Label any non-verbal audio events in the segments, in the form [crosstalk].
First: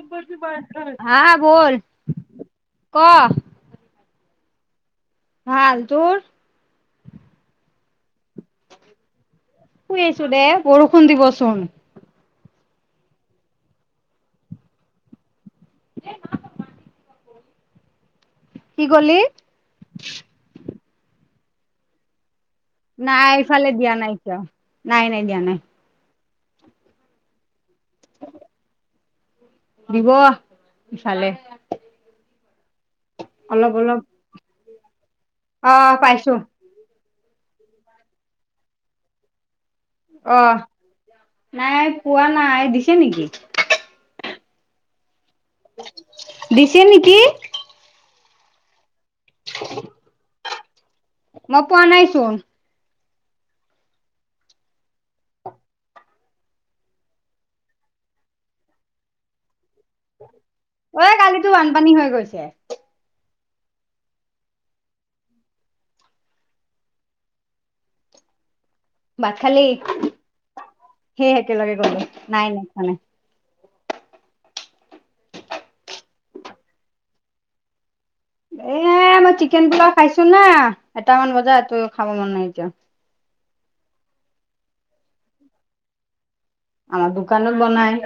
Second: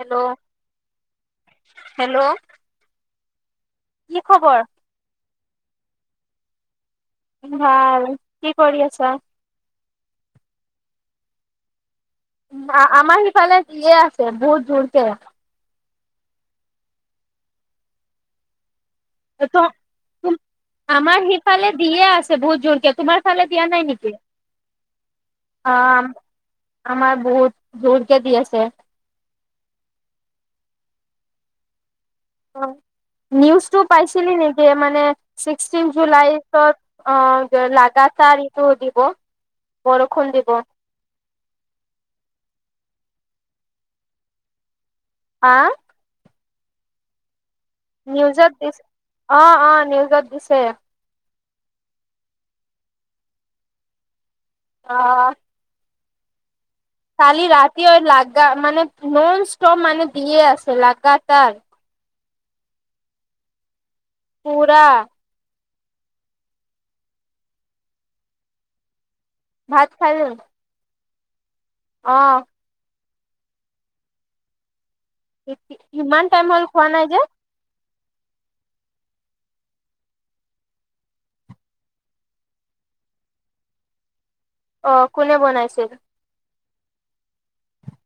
Hello হা বল hello ক কি খবৰ? ভাল তোৰ মোৰ ভাল কি কৰি আছা শুই আছো দে বৰষুণ দিবচোন আ আমাৰ সিফালে দিয়ে আছে বহুত জোৰকে এ না শুনা কি কলি ত আমাৰ সিফালে দিয়ে আছে বহুত জুৰ কে তোমাৰ নাই ফালে দিয়া ইফালে নাই নেকি? কিয় নাই নাই দিয়া নাই অ আমাৰ বহুত জোৰকে দি আছে। দিব ইফালে। অ অলপ নিউজটো অলপ পাইছিলি নেকি মানে অ ছিক্সটিন পাইছো জুলাইত অ লাগাতাৰ ইটো দিব। বৰষুণ অ দিব নাই পোৱা নাই দিছে নেকি আ দিছে নেকি নিউজত দিছে অ অ নিউজত দিছে। মই পোৱা নাই চোন অ কালি ৰাতিও লাগা মানে নন ষ্টপ মানে দিয়ে আছে অৱে লাগাতাৰ। কালিতো বানপানী হৈ গৈছে পুৰা ভাত খালি ভাত খালি সেই একেলগে কলো অ', নাই নাই খোৱা নাই ই ই ইমান টাইম হ'ল খোৱা নাই যে এ মই চিকেন পোলাও খাইছো না এটামান বজাত ত খাব মন নাই যোৱা। অ কোনে বনাইছিল? আমাৰ দোকানত বনাই।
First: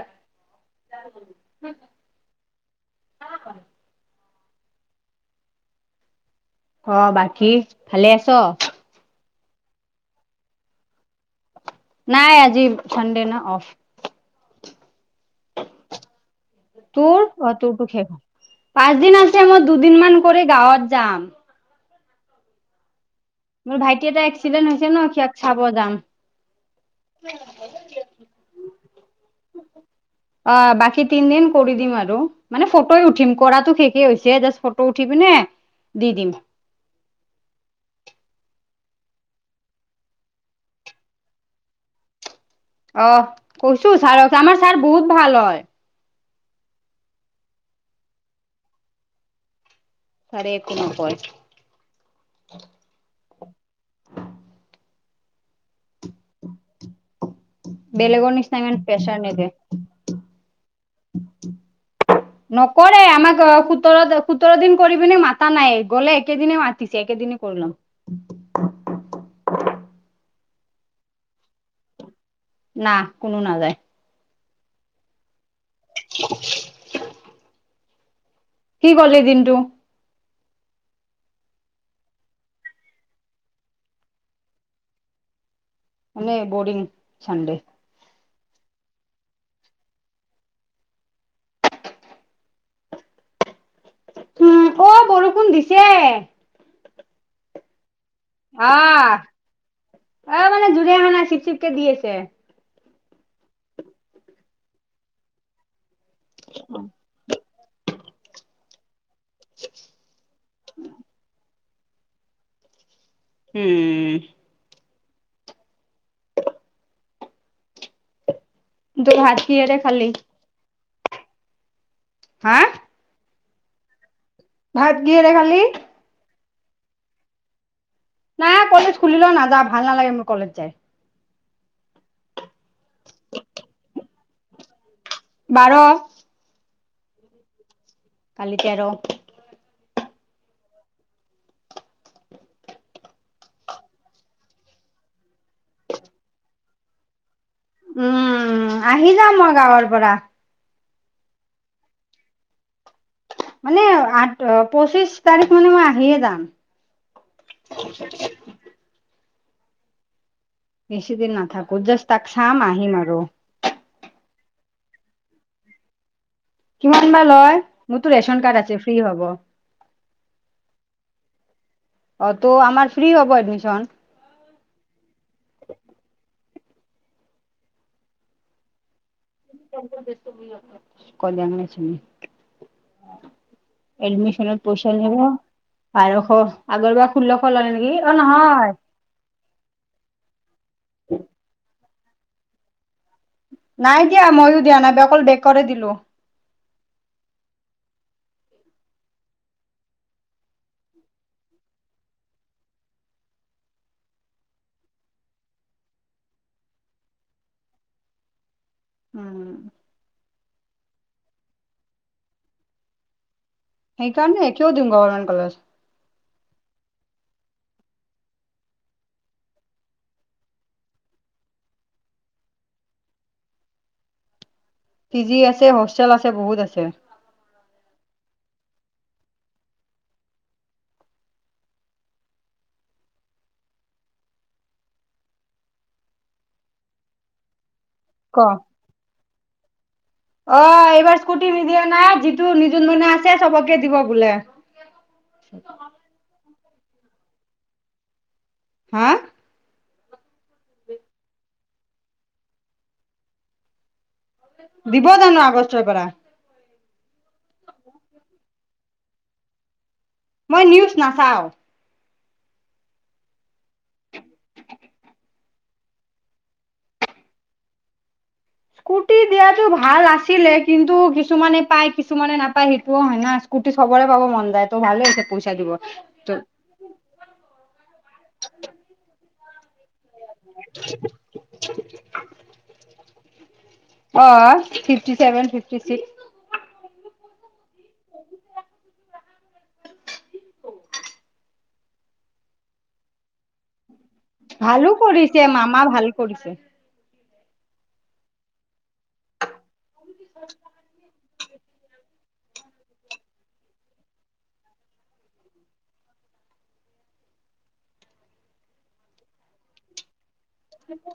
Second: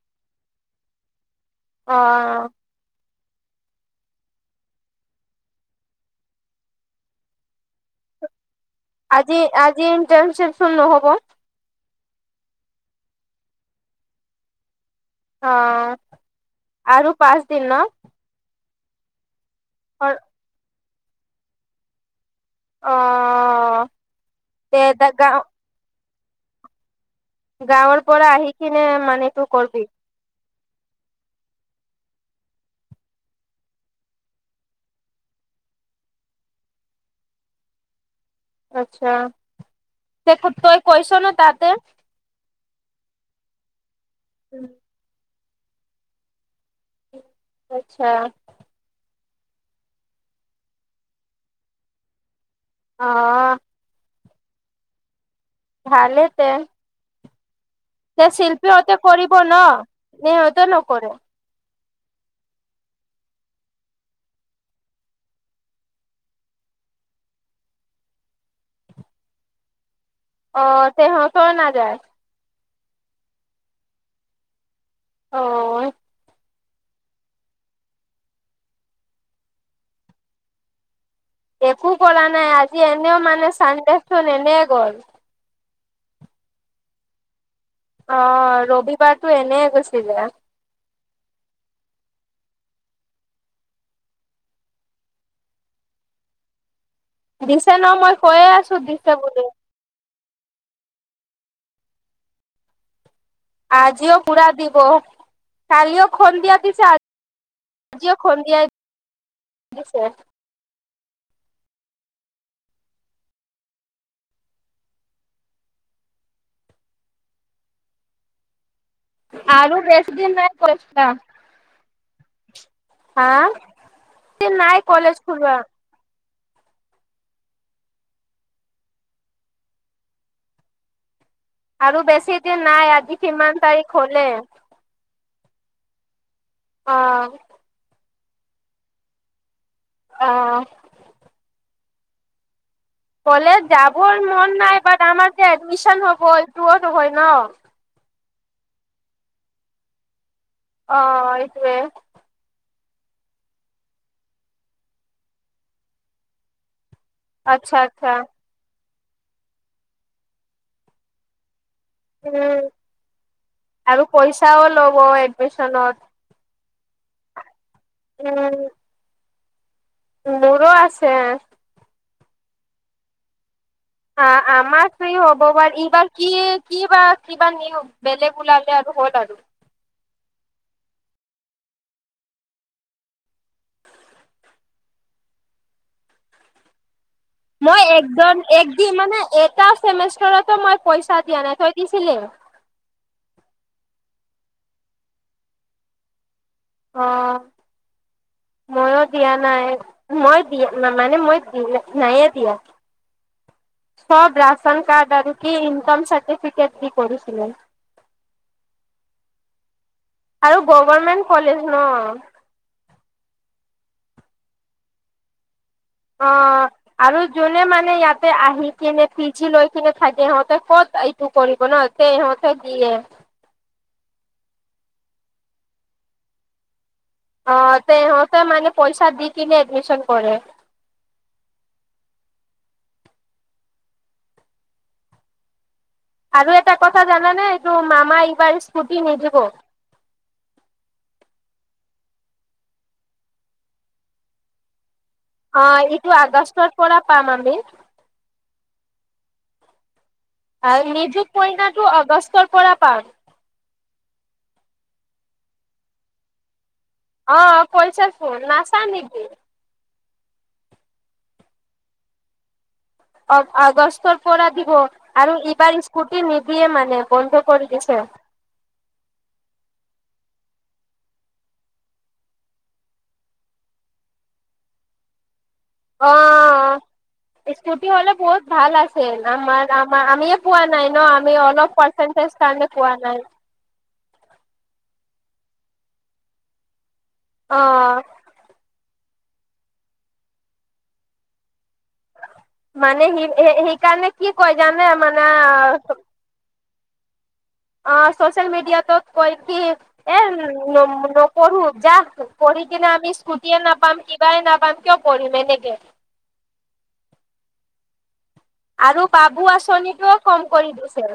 অ অ বাকী ভালে আছ। আজি আজি ইণ্টাৰ্ণশিপটো নহব। নাই আজি চানডে ন অফ। অ তোৰ অ তোৰতো শেষ পাঁচদিন আছে মই দুদিন অ', মান কৰি গাঁৱত যাম। মোৰ ভাইটি এটা এক্সিডেণ্ট তে হৈছে ন সিয়াক গাঁও চাব যাম। গাঁৱৰ পৰা আহি কিনে মানে তোৰ কৰবি। অ বাকী তিনদিন কৰি দিম আৰু। মানে, ফটোৱে উঠিম, কৰাটো শেষেই হৈছে, জাষ্ট ফটো উঠি পিনে, দি দিম। আচ্ছা! তই কৈছ ন' তাতে? অ কৈছো ছাৰক আমাৰ ছাৰ বহুত ভাল হয়। আচ্ছা। ছাৰে একো নকয়। অ'! ভালে যে, বেলেগৰ নিচিনা ইমান শিল্পীহঁতে প্ৰেছাৰ কৰিব নিদিয়ে ন'? নে সিহঁতেও নকৰে? নকৰে। আমাক, সোতৰ-সোতৰ দিন কৰি পিনে মাতা নাই। গ'লে একেদিনে মাতিছে, একেদিন। কি [unintelligible] অ'! তেহঁতৰ নাযায়। না, কোনো নাযায়। অ'! কি কৰিলি দিনটো? একো কৰা নাই। আজি এনেও মানে, চানডে চোন এনে গ'ল। এনে, বৰিং চানডে। অ'! ৰবিবাৰটো এনে গুচি যায়। উম, অ! বৰষুণ দিছে। দিছে ন'? মই কৈয়ে আছো দিছে আঁ, বুলি অ'! মানে, জোৰে অহা নাই, চিপ চিপকে দি আছে। আজিও, পূৰা দিব। কালিও সন্ধিয়া দিছে। [unintelligible] আজিও সন্ধিয়া দিছে। [inaudible] [unintelligible] [unintelligible] তই ভাত কিহেৰে আৰু খালি বেছি দিন নাই, [unintelligible] হা? হা? এইকেইদিন নাই ভাত কলেজ কিহেৰে খোলা। খালি নাই, কলেজ খুলিলেও নাযাওঁ। ভাল নালাগে মোৰ, কলেজ যায়। আৰু বেছি দিন নাই। আজি কিমান তাৰিখ হ'লে! বাৰ। অ'! [unintelligible] অ'! কলেজ যাবৰ মন নাই। বাত, আমাৰ যে, এডমিশ্যন হ'ব, এতোৰো হয় ন'। উম, আহি যাম মই গাঁৱৰ পৰা। অ'! এইটোৱে। মানে, আঠ, পঁচিশ তাৰিখ মানে মই আহিয়ে যাম। আচ্ছা, আচ্ছা। বেছিদিন নাথাকোঁ। জাষ্ট তাত উম চাম, আহিম আৰু। আৰু পইচাও ল'ব এডমিশ্যনত। কিমান বা লয়? মোৰতো ৰেচন উম কাৰ্ড আছে, ফ্ৰী হ'ব। মোৰো আছে। অ'! ত' আমাৰ ফ্ৰী হ'ব এডমিশ্যন। আ, আমাৰ ফ্ৰী হ'ব। বা এইবাৰ কি কি বা কিবা নিয়ম, বেলেগ ওলালে আৰু হ'ল আৰু। [unintelligible] কল্যাণ নে চিমি? এডমিশ্যনত পইচা নিব বাৰশ, আগৰ বাৰ ষোল্লশ ল'লে নেকি? অ'! নহয়। কি মানে, এটা সেই মেচখনটো মই পইচা দিয়া নাই, তই দিছিলি? নাই দিয়া। মইও দিয়া নাই, অকল [unintelligible] দিলোঁ। অ মই দিয়া নাই, মই দিয়া মানে মই নাইয়ে দিয়া। চব ৰাচন কাৰ্ড আৰু কি, ইনকম চাৰ্টিফিকেট দি কৰিছিলে। উম! আৰু গভাৰমেণ্ট কলেজ ন? সেইকাৰণে কিয় দিম গভাৰৰ্মেন্ত কলেজ। অ আৰু যোনে মানে ইয়াতে আহি কিনে পিজি লৈ কিনে থাকে সিহঁতে ক'ত টো কৰিব ন, তে সিহঁতে দিয়ে। পি জি আছে, হোষ্টেল আছে, বহুত আছে। অ তেহঁতে মানে পইচা দি কিনে এডমিচন কৰে। আৰু এটা কথা জানানে, এইটো মামা ক এইবাৰ স্কুটি নিদিব। অ এইবাৰ স্কুটি নিদিয়া নাই, যিটো নিযুত মইনা আছে চবকে দিব বোলে। অ এইটো আগষ্টৰ পৰা পাম আমি। হা? আৰু নিযুত মইনাটো আগষ্টৰ পৰা পাম। দিবজানো আগষ্টৰ পৰা? অ কৈচে চোন, নাচাৱ নেকি? মই নিউজ নাচাওঁ। অ আগষ্টৰ পৰা দিব আৰু ইবাৰ স্কুটি নিদিয়ে মানে বন্ধ কৰি দিছে। স্কুটি দিয়াটো ভাল আছিলে। কিন্তু কিছুমানে পাই, কিছুমানে নাপায় সেইটোও হয় ন। স্কুটি চবৰে পাব মন যায় তো, ভালে হৈছে পইচা দিব। অ ত স্কুটি হলে বহুত ভাল আছে। আমাৰ ম আমিয়ে পোৱা নাই ন, আমি অলপ পাৰ্চেন্টেজ কাৰণে পোৱা নাই। অ ফিফটি ছেভেন, ফিফ্টি ছিক্স। অ মানে সি সেইকাৰণে কি কয় ভালো জানে মানে কৰিছে মামা ভাল কৰিছে। অ চচিয়েল মিডিয়াত কৈ কি, এ নকৰো যা পঢ়ি কিনে আমি স্কুটি এই নাপাম, কিবাই নাপাম, কিয় পঢ়িম এনেকে। আৰু বাবু আঁচনিটো অ কম কৰি দিছে।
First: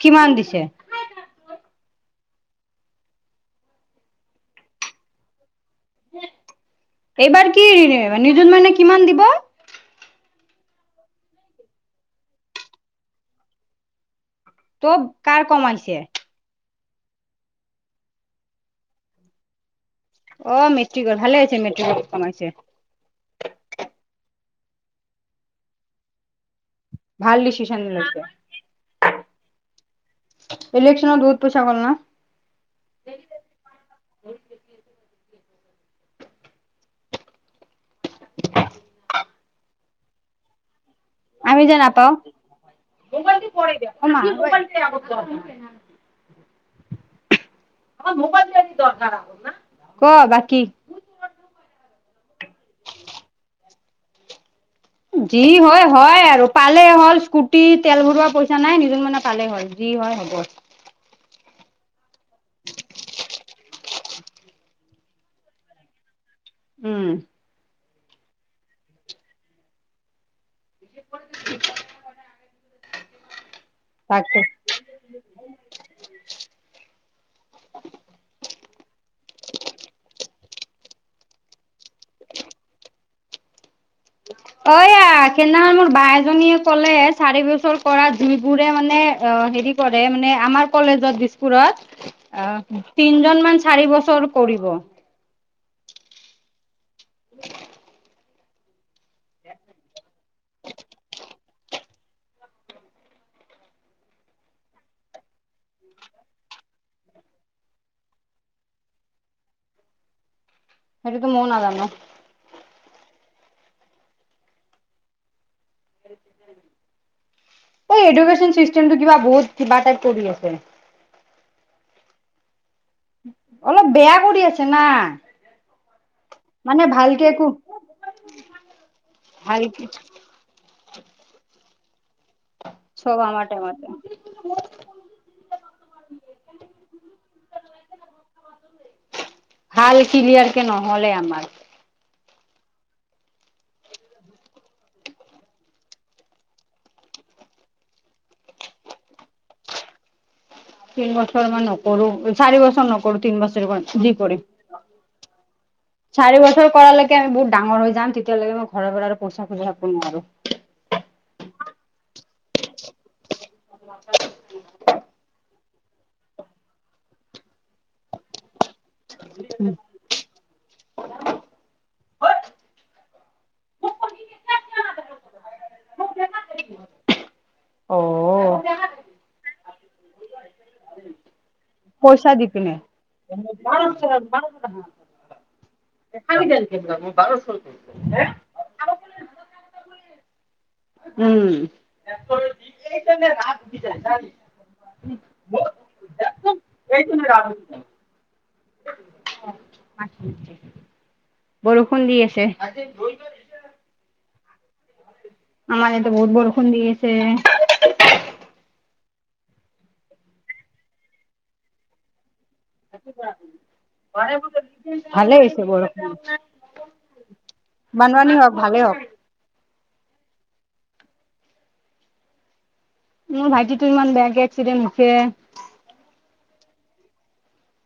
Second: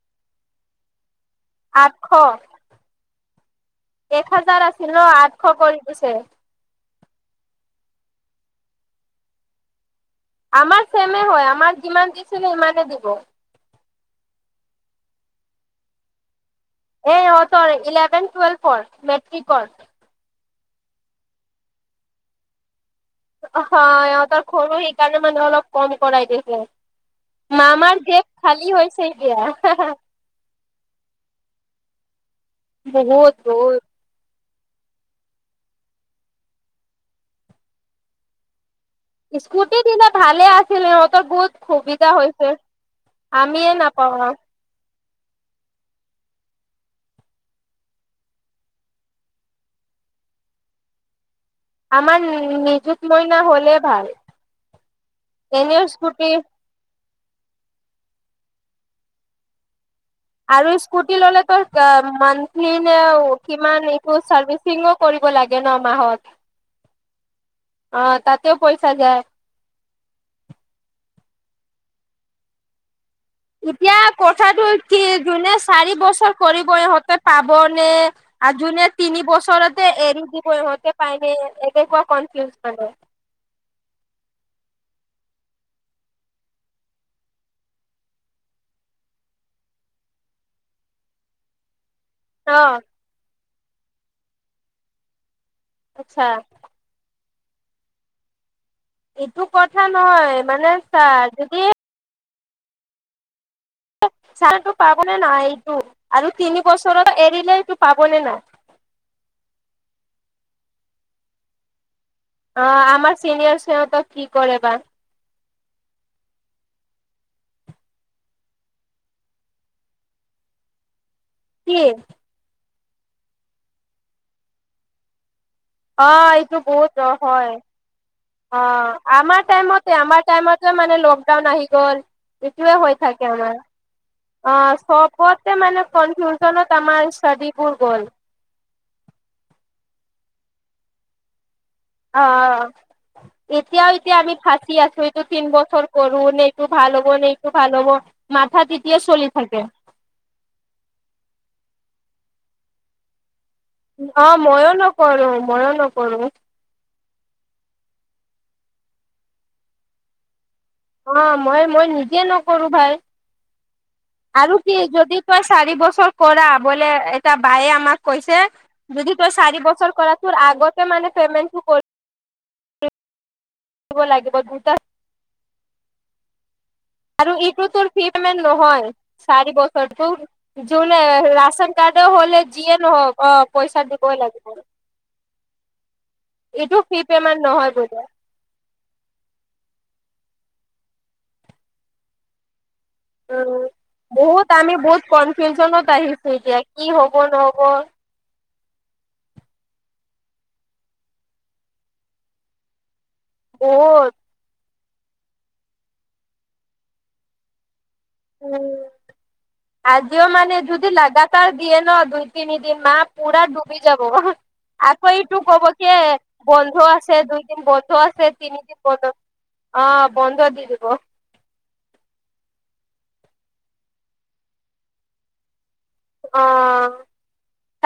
কিমান দিছে? আঠশ, এক হাজাৰ আছিল ন, আঠশ কৰি দিছে। এইবাৰ কি ৰেনে, নিয়ুত মইনা কিমান দিব? আমাৰ চেমে হয়। আমাক যিমান দিছিলে সিমানে দিব। ত' কাৰ কমাইছে? এ ইহঁতৰ ইলেভেন, টুৱেলভৰ, মেট্ৰিকৰ। অ মেট্ৰিকৰ ভালে হৈছে, মেট্ৰিকৰ কমাইছে অহ সিহঁতৰ ঘৰু, সেইকাৰণে মানে অলপ কম কৰাই দেখে। ভাল ডিচিশন মামাৰ লৈছে গেৱ খালী হৈছে এতিয়া। আহা, হা ইলেকশ্যনত বহুত পইচা গ'ল না? বহুত, বহুত। স্কুটি দিলে ভালে আছিলে বহুত আমি জে সুবিধা নাপাওঁ। হৈছে আমিয়ে নাপাওঁ। [unintelligible] ক বাকি? আমাৰ নিজুত মইনা হলে ভাল। যি এনেও হয় হয় স্কুটি আৰু পালেই হ'ল স্কুটি, তেল ভৰৱোৱা পইচা নাই, নিজুত মইনা পালেই হ'ল যি হয় হ'ব। আৰু স্কুটি ললেটো আহ মন্থলী নে কিমান এইটো ছাৰ্ভিচ - শিঙো কৰিব লাগে ন মাহত। উম অ তাতেও পইচা যায়, [unintelligible] এতিয়া তাকে কথাটো হ'ল কি, যোনে চাৰি বছৰ কৰি কৰিব ইহঁতে পাবনে, আৰু যোনে তিনি বছৰতে এৰি দিব ইহঁতে পায়নে এনেকুৱা কনফিউজ কৰে। অয়া সেইদিনাখন মোৰ বাই এজনীয়ে কলে চাৰি বছৰ কৰা জুইবোৰে মানে। অ হেৰি কৰে মানে আমাৰ কলেজত দিছপুৰত। [unintelligible] অ তিনজন মান চাৰি বছৰ কৰিব। আচ্ছা। উ [inaudible] এইটো কথা নহয় মানে চা যদিহে - চাহটো পাবনে নাই এইটো আৰু তিনি বছৰৰ এৰিলে এইটো পাব নে নাই? সেইটো ম‌য়ো নাজানো। অঁ আমাৰ চিনিয়ৰ সিহঁতক কি কৰে বা। এই এডুকেশ্যন চিষ্টেমটো কিবা বহুত কিবা টাইপ কৰি আছে। কি? অলপ বেয়া কৰি আছে না। অ এইটো মানে বহুত ভালকে একো হয়, অঁ আমাৰ ভাল টাইমতে আমাৰ- টাইমত মানে লকডাউন আহি গ'ল, এইটোয়ে হৈ চব থাকে আমাৰ- টাইমতে অঁ চবতে মানে কনফিউজনত আমাৰ ষ্টডিবোৰ গ'ল। ভাল ক্লিয়াৰ কে নহ'লে আমাৰ। অঁ অঁ এতিয়াও এতিয়া আমি ফাঁচি আছো, এইটো তি বছৰ কৰো নে এইটো ভাল হ'ব নে এইটো ভাল হ'ব। মাথা তেতিয়া চলি থাকে। তিন বছৰ মান নকৰো চাৰি বছৰ নকৰো তিন বছৰে ম- অ মইয়ো নকৰো মইয়ো নকৰো। কৰাকে আমি বহুত ডাঙ হৈ যাম তেতিয়ালৈকে ম ঘৰ পৰা আৰু পইচা খোজ নোৱাৰো অ মই মই নিজে নকৰো ভাই, আৰু কি যদি? তই চাৰি বছৰ কৰা বোলে এটা বায়ে আমাক কৈছে- যদি তোৰ চাৰি বছৰ কৰা তোৰ আগতে মানে পেমেণ্ট কৰি- ৰিব লাগিব দুটা- আৰু ইটো তোৰ ফিটমেন নহয় চাৰি বছৰটো যোনে ৰাচে- পইচা হ'লে দি পিনে যিয়ে নহওক অ পইচা দিবই লাগিব এইটো ফি পেমেণ্ট নহয় বোলে। উম। উম। বহুত আমি বহুত কনফিউজনত আহিছো এতিয়া কি [unintelligible] হব এইছিল [unintelligible] নহব বৰষুণ দি আছে। বহুত আমাৰ ইয়াতো বহুত বৰষুণ দি আছে। উম আজিও মানে যদি লাগাতাৰ দিয়ে ন দুই- তিনিদিন মাহ পুৰা ডুবি যাব। আকৌ ভালে এইটো হৈছে কব কি বৰষুণ বন্ধ আছে, দুইদিন বন্ধ আছে বানপানী তি- হওক হেৰি ভালে হওক। বন্ধ, বন্ধ দি দিব। মোৰ ভাইটিটো ইমান বেয়াকে এক্সিডেণ্ট হৈছে। অঁ,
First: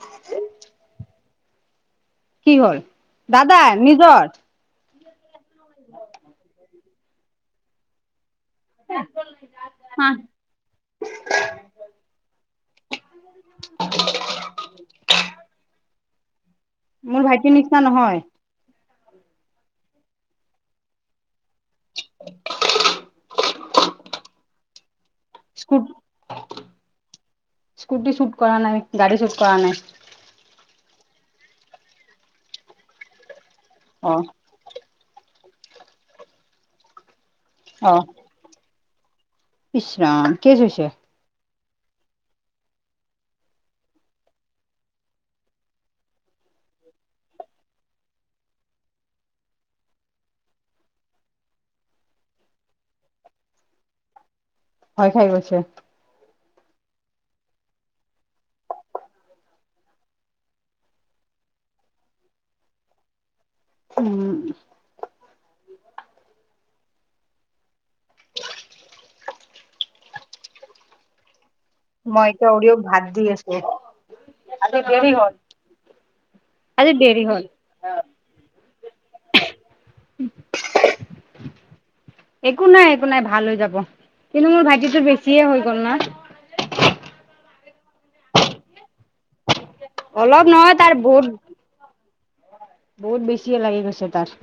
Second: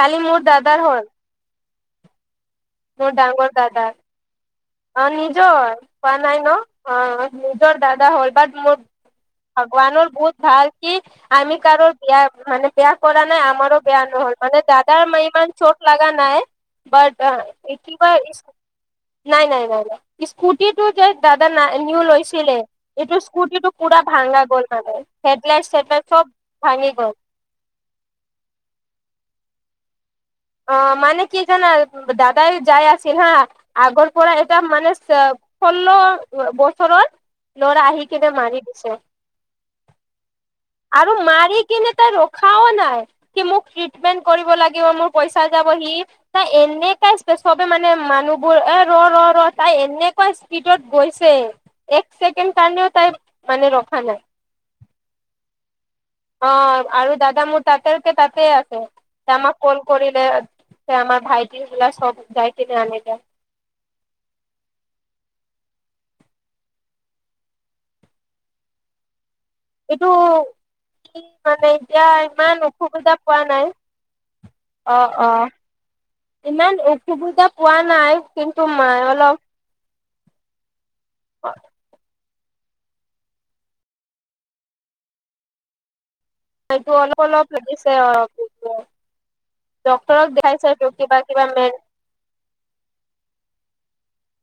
কালি মোৰ দাদাৰ হ'ল। কি হ'ল মোৰ ডাঙৰ দাদা দাদাৰ নিজৰ? অ নিজৰ কোৱা নাই ন, অ নিজৰ দাদা হল বাট মোৰ হা ভগৱানৰ বহুত ভাল কি আমি কাৰো বিয়া মানে বেয়া কৰা নাই আমাৰো বেয়া নহল মানে দাদাৰ মাই মান চোট লাগ নাই মোৰ বাট ভাইটিৰ নিচিনা কি নহয় কয়- নাই নাই নাই নাই স্কুটিটো যে- দাদা না নিউ লৈছিলে এইটো স্কুটিটো পুৰা ভাঙা গ'ল মানে। হেডলাইট স্কু চেডলাইট চব ভাঙি গ'ল স্কুটি চুট কৰা নাই, গাড়ী চুট কৰা নাই। অ মানে কি কানা দাদাই যাই আছিল হা আগৰ অ পৰাই এটা মানে ষোল্ল বছৰৰ লৰা অ আহি কিনে মাৰি দিছে। ইচৰাম। কেচ হৈছে? আৰু মাৰি কিনে তাই ৰখাও নাই। সি মোক ট্ৰিটমেণ্ট কৰিব লাগিব মোক পইচা যাব হি তাই এনেকুৱা স্প চবে মানে মানুহবোৰ এ ৰ ৰ ৰ তাই এনেকুৱা স্পীডত গৈছে এক ছেকেণ্ড কাৰণেও তাই মানে ৰখা নাই। ভয় খাই গৈছে। অ আৰু দাদা মোৰ তাতেকে তাতে আছে আমাক কল কৰিলে তে আমাৰ ভাইটি বিলাক চব যাই কিনে আনিলে হু উ। এইটো কি মানে এতিয়া মই এতিয়া ইমান অৰিঅক ভাত অসুবিধা দি পোৱা আছো নাই, অ অ। ইমান আজি দেৰি হ'ল অসুবিধা পোৱা নাই কিন্তু মাই অলপ একো নাই একো নাই ভাল হৈ যাব। কিন্তু মোৰ ভাইটিটো বেছিয়ে হৈ গ'ল না। এইটো অলপ অলপ লাগিছে [unintelligible] ডক্টৰক অলপ দেখাই নহয় চাই তাৰ কিবা বহুত কিবা মেন বহুত বেছিয়ে লাগি গৈছে তাৰ।